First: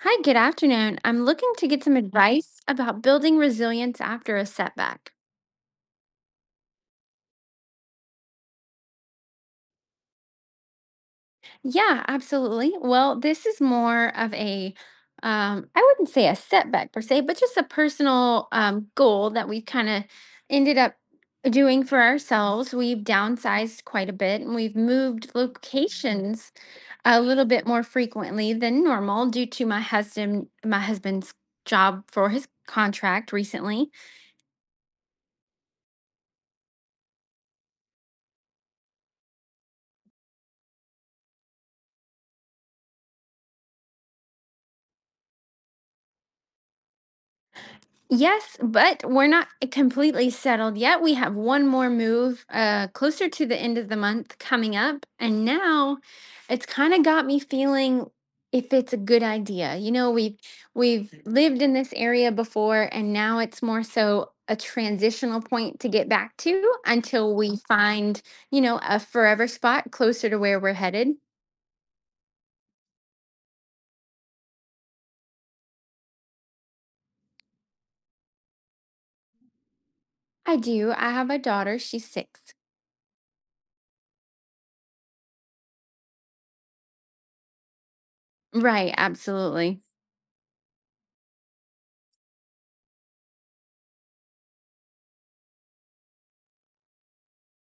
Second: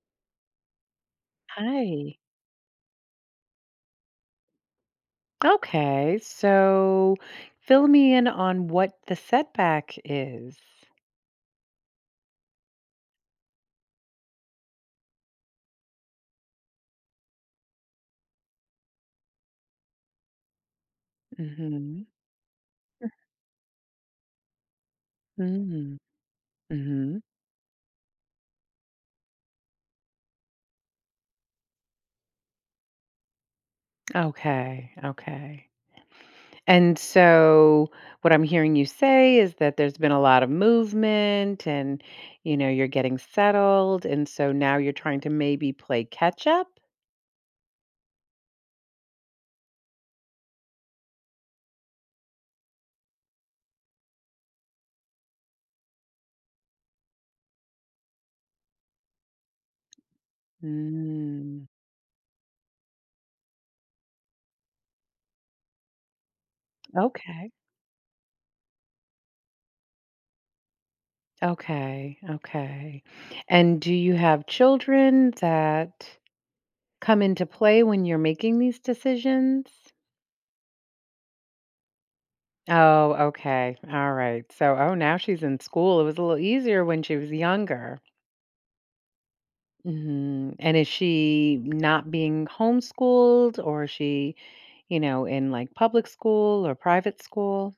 Hi, good afternoon. I'm looking to get some Hi. advice about building resilience after a setback. Okay, so fill me in on what the setback is. Yeah, absolutely. Well, this is more of a, I wouldn't say a setback per se, but just a personal goal that we've kind of ended up doing for Mhm. ourselves. We've downsized quite a bit and we've moved Mm. locations a Mhm. little bit more frequently than normal due to my husband's job for his contract recently. Okay, okay. And so what I'm hearing you say is that there's been a lot of movement and you know, you're getting settled and so now you're trying to maybe play catch up? Yes, but we're not completely settled yet. We have one more move closer to the end of the month coming up. And now it's kind of got me feeling if it's a good idea. We've lived Mm. in this area before, and now it's more so a transitional point to get back to until Okay. we find, you know, a forever spot closer to where we're headed. Okay. Okay. And do you have children that come into play when you're making these decisions? I do. I have a daughter, she's 6. Oh, okay. All right. So, oh, now she's in school. It was a little easier when she was younger. Right, absolutely. Mhm. And is she not being homeschooled or is she, you know, in like public school or private school?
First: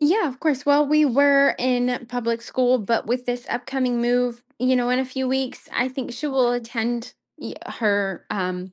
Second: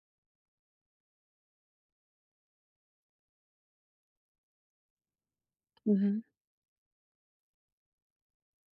Yeah, of course. Well, we were in public school, but with this upcoming move, you know, in a few weeks, I think Mhm. she will attend her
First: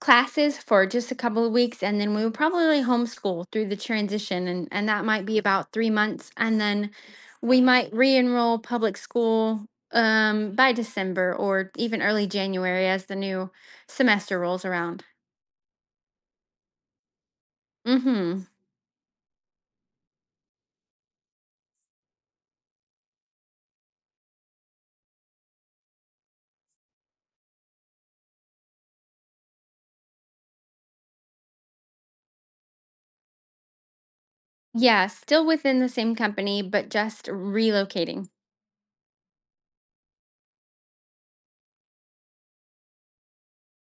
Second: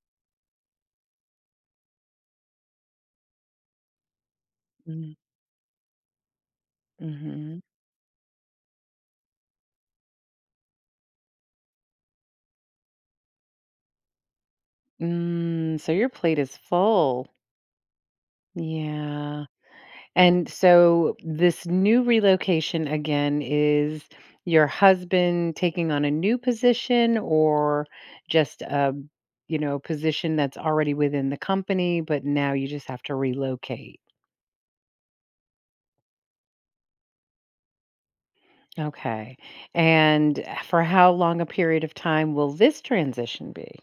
classes for just a couple of weeks, and then we will probably homeschool through the transition, and that Mhm. might be about 3 months, and then we Mhm. might re-enroll public school by December or even early January as the new semester rolls around. Mm, so your plate is full. Mm-hmm. Yeah. And so this new relocation again is your husband taking on a new position or just a, you know, position that's already within the company but now you just have to relocate? Yeah, still within the same company, but just relocating. Okay. And for how long a period of time will this transition be?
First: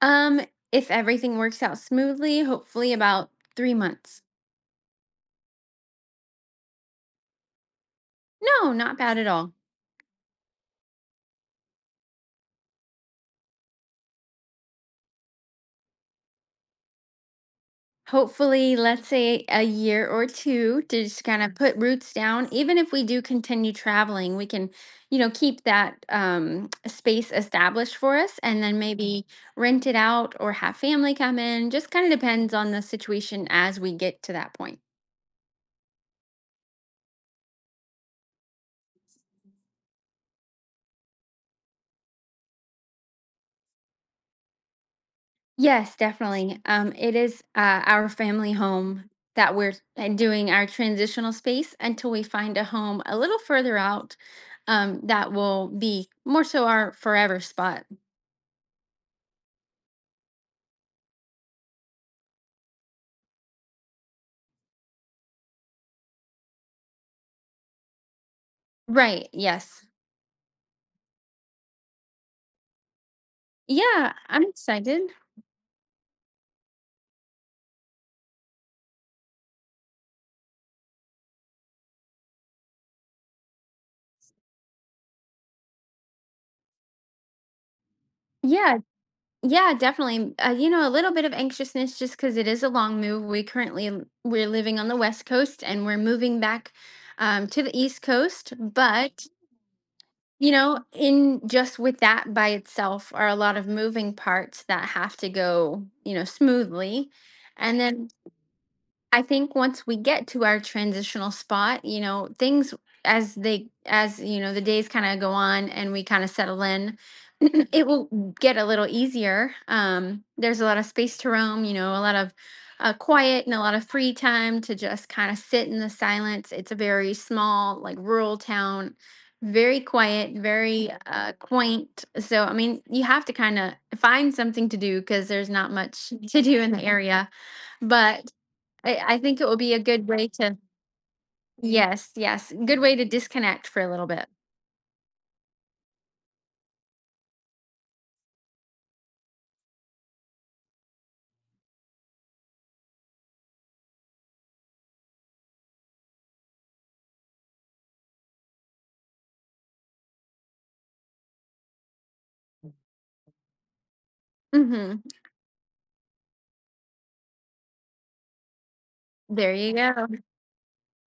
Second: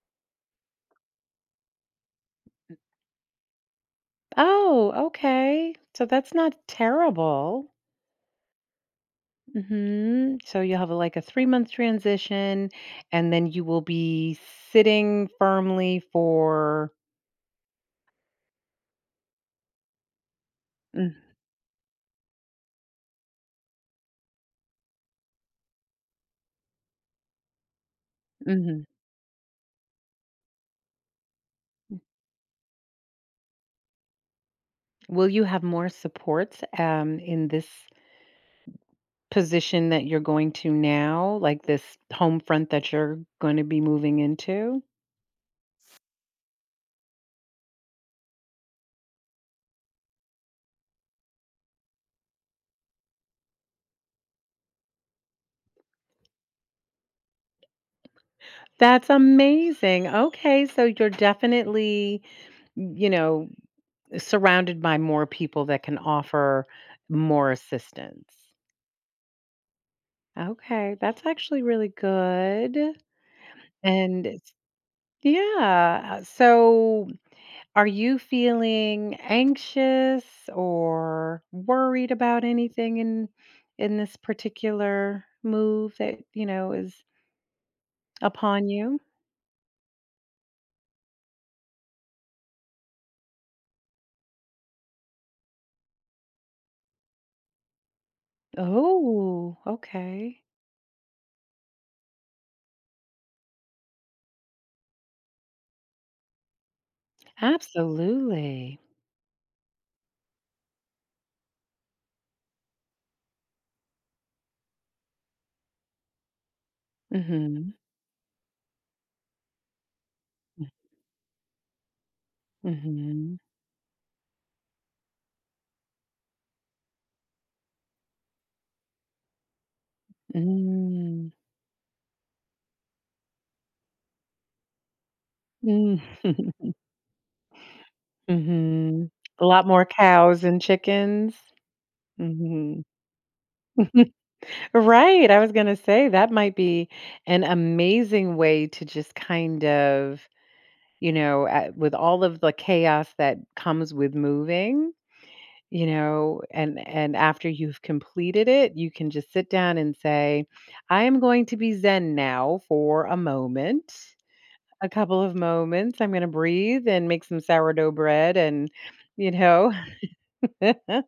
Um, if everything works out smoothly, hopefully about 3 months. Oh, okay. So that's not terrible. No, not bad at all. Hmm. So you'll have a, like a 3-month transition, and then you will be sitting firmly for. Hopefully, let's say a year or 2 to Mm. just kinda put roots down. Even if we do continue traveling, we can, you know, keep that, space established for us, and then Mm-hmm. maybe rent it out or have family come in, just kinda depends on the situation as we get to that point. Will you have more supports in this position that you're going to now, like this home front that you're going to be moving into? Yes, definitely. It is our family home that we're doing our transitional space until we find a home a little further out that will be more so our forever spot. That's amazing. Okay, so you're definitely, you know, surrounded by more people that can offer more assistance. Right. Yes. Okay, that's actually really good. Yeah, And I'm it's, excited. yeah. So are you feeling anxious or worried about anything in this particular move that, you know, is upon Yeah, you? yeah, definitely. You know, a little bit of anxiousness just because it is a long move. We're living on the West Coast and we're moving back to the East Coast, but Oh, okay. you know, in just with that by itself are a lot of moving parts that have to go, you know, smoothly. And then Absolutely. I think once we get to our transitional spot, you know, things as you know the days kind of go on and we kind of settle in, Mhm. it will get a little easier. There's a lot of space to roam, you know, a lot of Mhm. quiet and a lot of free time to just kind of sit in the silence. It's a very small, like rural town, very quiet, very Mm. Quaint. So I mean, you have to kind of find something to do because there's not Mm. much to do in the area, but I, Mhm. I think A it will lot be a more good way cows to, and chickens. yes, yes, good Mhm. way to disconnect for a little bit. Right. I was going to say that might be an amazing way to just kind of, you know, with all of the chaos that comes with moving, you know, and after you've completed it, you can just sit down and say, I am going to be zen now for a moment, a Hmm. couple of moments. I'm going to breathe and make some sourdough bread and, you There know, you go.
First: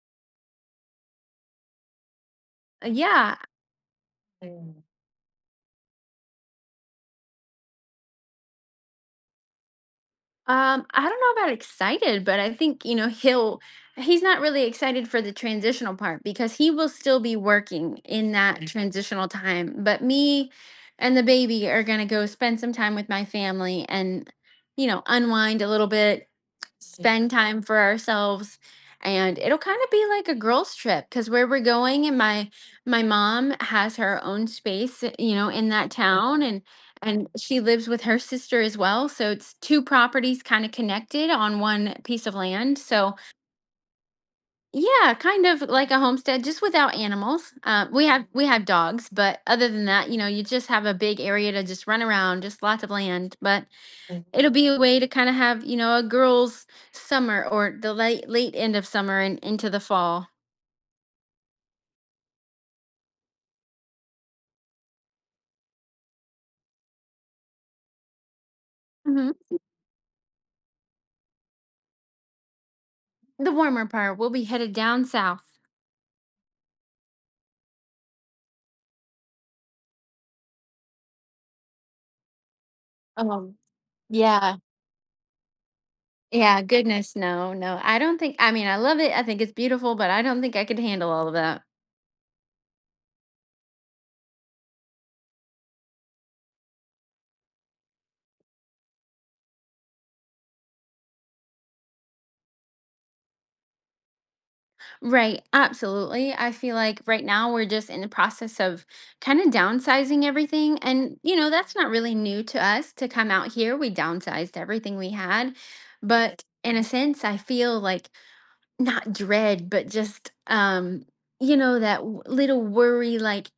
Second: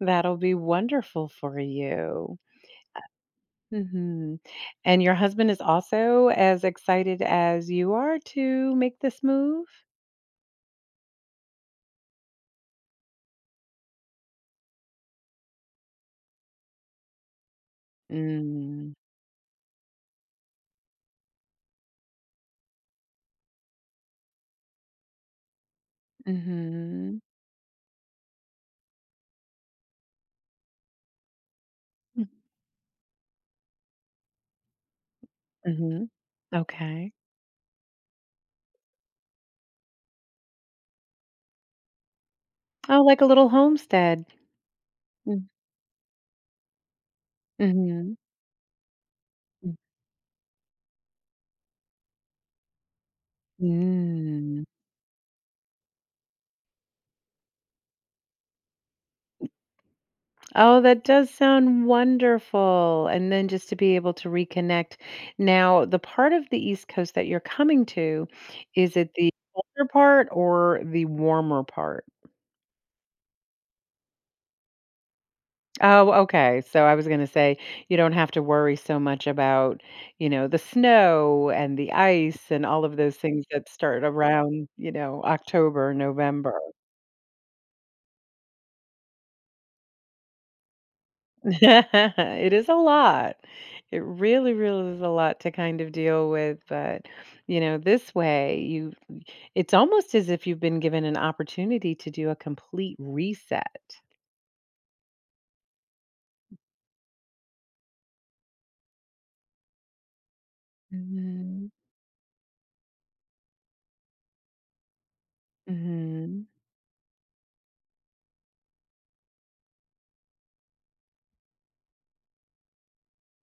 that'll be wonderful for you. Yeah. Hmm. And your husband is also as excited as you are to make this move? I don't know about excited, but I think, you know, he's not really excited for the transitional part because he will still be working in that. Mhm. Mm. Transitional time. But me and the baby are going to go spend some time with my family and, you know, unwind a little bit, Mm-hmm. spend time for ourselves, and it'll kind of be like a girls trip. Because where we're going, and Mm. my mom has her own space, you know, in Hmm. mm that hmm town. and Okay. and she lives with her sister as well, so it's two properties kind of connected on one piece of land. Oh, So like a little homestead. yeah, kind Mm. of like a homestead, just without animals. We Mm-hmm. have dogs but other than that, you know, you just have a big area to just run around, just lots of land. But it'll Mm. be a way to kind of have, you know, a girls' summer, or the late end of summer and into the fall. Oh, that does sound wonderful. And then just to be able to reconnect. Now, the part of the East Coast that you're coming to, is it the Hmm. colder part or the warmer part? The warmer part, we'll be headed down south. Oh, okay. So I was going to say you don't have to worry so much about, you know, the snow and the ice and all of those things Oh, that start yeah, around, you know, October, November. yeah, goodness, no, no. I don't think, I mean, I love it. I think it's beautiful, but I don't think I could handle all of that. It is a lot. It really, really is a lot to kind of deal with, but you know, this way you it's almost as if you've been given an opportunity to do a complete reset. Right, absolutely. I feel like right now we're just in the process of kind of downsizing everything. And, you know, Mhm. that's not really new to us to come out here. We downsized everything we had. But Mhm. in a sense, I feel like not dread, but just you know, that little worry, like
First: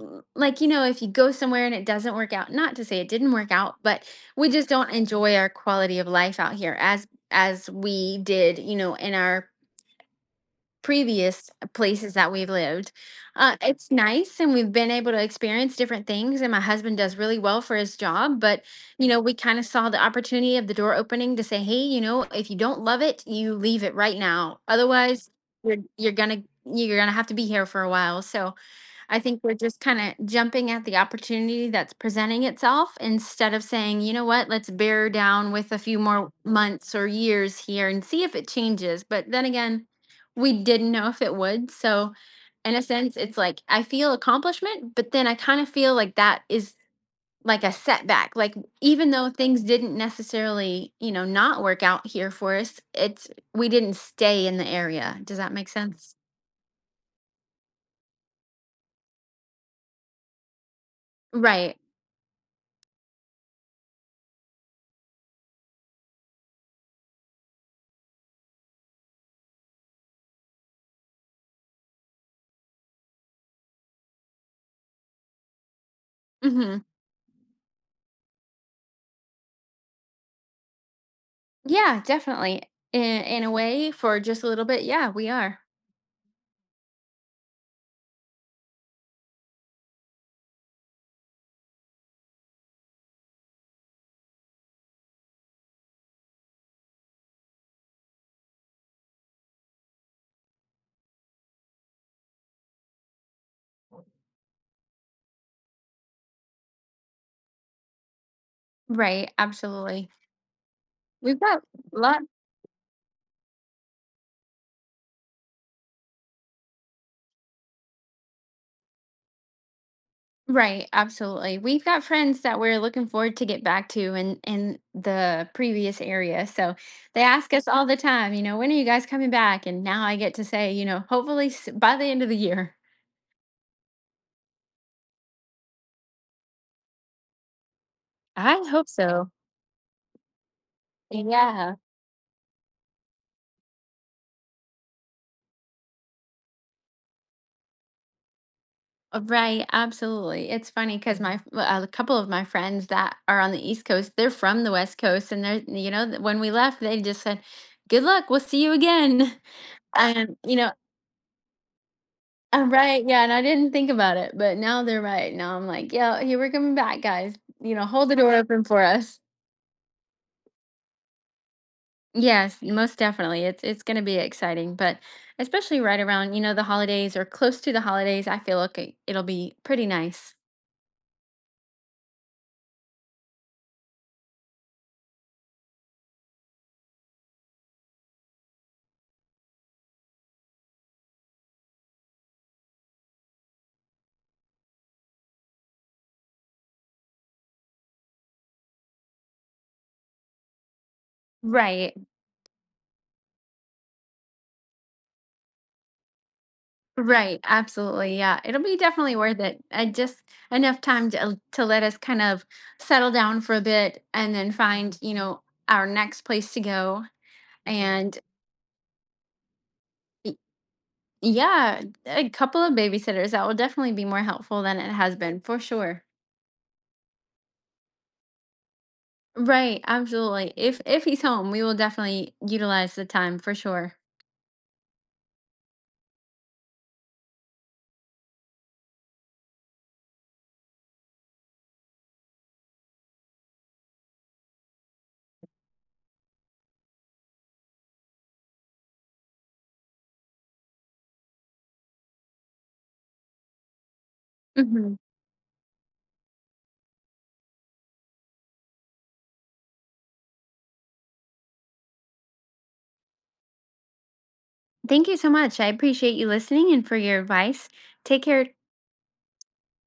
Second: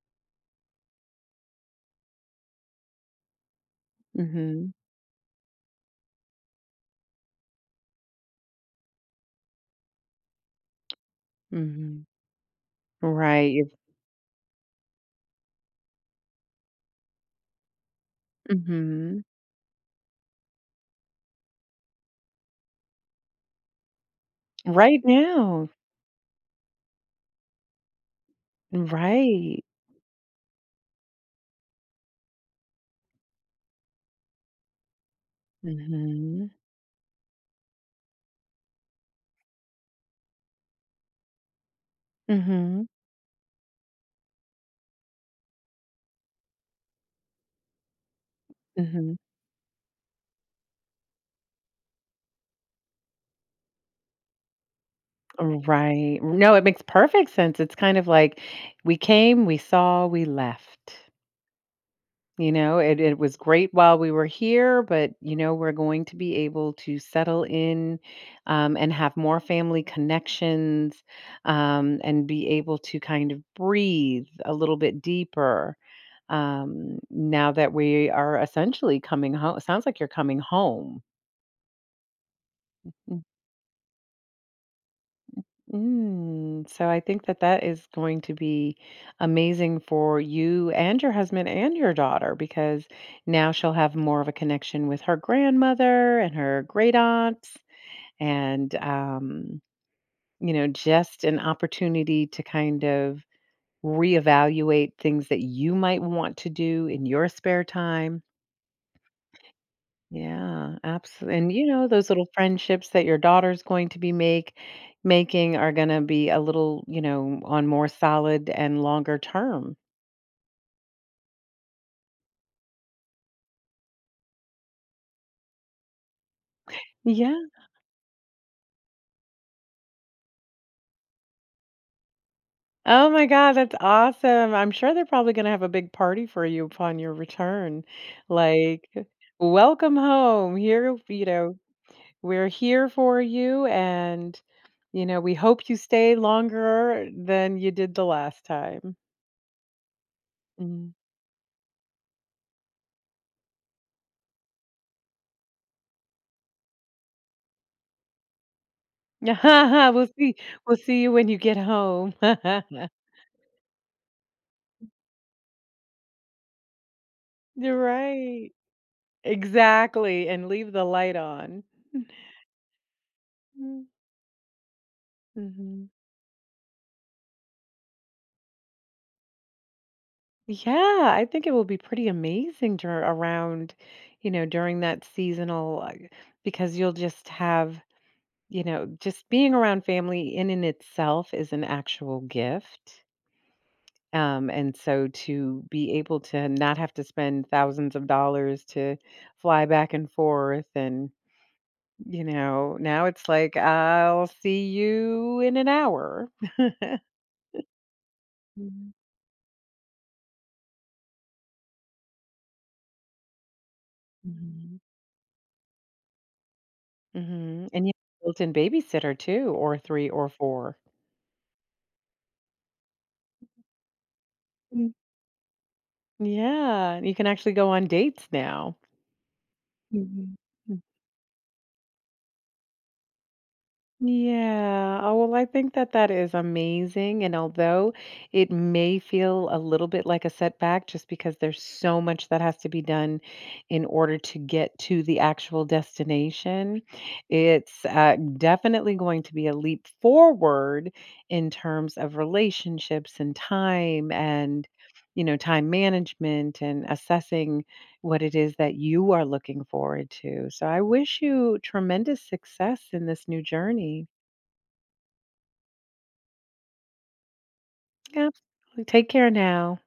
like you know, if you go somewhere and it doesn't work out, not to say it didn't work out, but we just Mhm. don't enjoy our quality of life out here as we did, you know, in our previous Mhm. places that we've lived. Right. It's nice, and we've been able to experience different things. And my husband does really well for his job, but you know, Mhm. we kind of saw the opportunity of the door opening to say, "Hey, you know, if you don't love it, you leave it right now. Right Otherwise, now. you're gonna have to be here for a while." So I think we're Right. just kind of jumping at the opportunity that's presenting itself instead of saying, you know what, let's bear down with a few more Mhm. months or years here and see if it changes. But then again, we didn't know if it would. So, in a Mhm. sense, it's like I feel accomplishment, but then I kind of feel like that is like a setback. Like, even Mhm. though things didn't necessarily, you know, not work out here for us, it's we didn't stay in the area. Does that make sense? Right. No, it makes perfect sense. It's kind of like we came, we saw, we left. Right. You know, it was great while we were here, but you know, we're going to be able to settle in and have more family connections and be able to kind of breathe a little bit deeper Mhm. Now that we are essentially coming home. Sounds like you're coming home. Yeah, definitely. In a way, for just a little bit, yeah, we are. Mm, so I think that that is going to be amazing for you and your husband and your daughter because now she'll have more of a connection with her grandmother and her great aunts and, you know, just an opportunity to kind of reevaluate things that you might want to do in your spare time, Right, absolutely. yeah, absolutely. We've And got you know, a those lot. little friendships that your daughter's going to be make making are going to be a little, you know, on more solid and longer term. Right, absolutely. We've got friends that we're looking forward to get back to in the previous area. So they Yeah. ask us all the time, you know, when are you guys coming back? And now I get to say, you know, hopefully by the end of the year. Oh my God, that's awesome. I'm sure they're probably going to have a big party for you upon your return. I Like, hope so. welcome home. Here, you know, Yeah. we're here for you and you know, we hope you stay longer than you did the last time. Right, absolutely. It's Mm-hmm. funny because my a couple of my friends that are on the East Coast, they're from the West Coast, and they're you know when we left, they just said, "Good luck, we'll see you again," We'll see and you know, we'll see you when you get home. I'm right, yeah, and I didn't think about it, but now they're right. Now I'm like, yeah, here we're coming back, guys. You You're know, hold the door right. open for us. Exactly, and leave the light on. Yes, most definitely. It's Mm. going to be exciting, but especially Mhm. right around you know the holidays or close to the holidays, I feel okay. It'll be pretty nice. Yeah, I think it will be pretty amazing dur around, you know, during that seasonal, because you'll just have, you know, just being around family in and itself is an actual gift. And so to be able to not have to spend thousands of dollars to fly back and forth and, Right. you know, now it's like, "I'll see you in an hour." Right, absolutely. Yeah, it'll be Mhm, definitely worth it. Just enough time to let us kind of settle down for a bit and then mhm. find, you know, our next place to go. Mhm, and you And have a built-in babysitter too, or 3 or y- 4. yeah, a couple of babysitters that will definitely be more helpful than Mm. it has been for sure. Yeah, you can actually go on dates now. Right, Mhm. absolutely. If he's home, we will definitely utilize the time for sure. Yeah. Oh, well, I think that that is amazing. And although it may feel a little bit like a setback just because there's so much that has to be done in order to get to the actual destination, it's definitely going to be a leap forward in terms of relationships and time and, Hmm. you know, time management and assessing what it is that you are looking forward to. So I wish you tremendous success in this new journey. Thank you so much. I appreciate you listening and for your advice. Take Yeah. care. Take care now.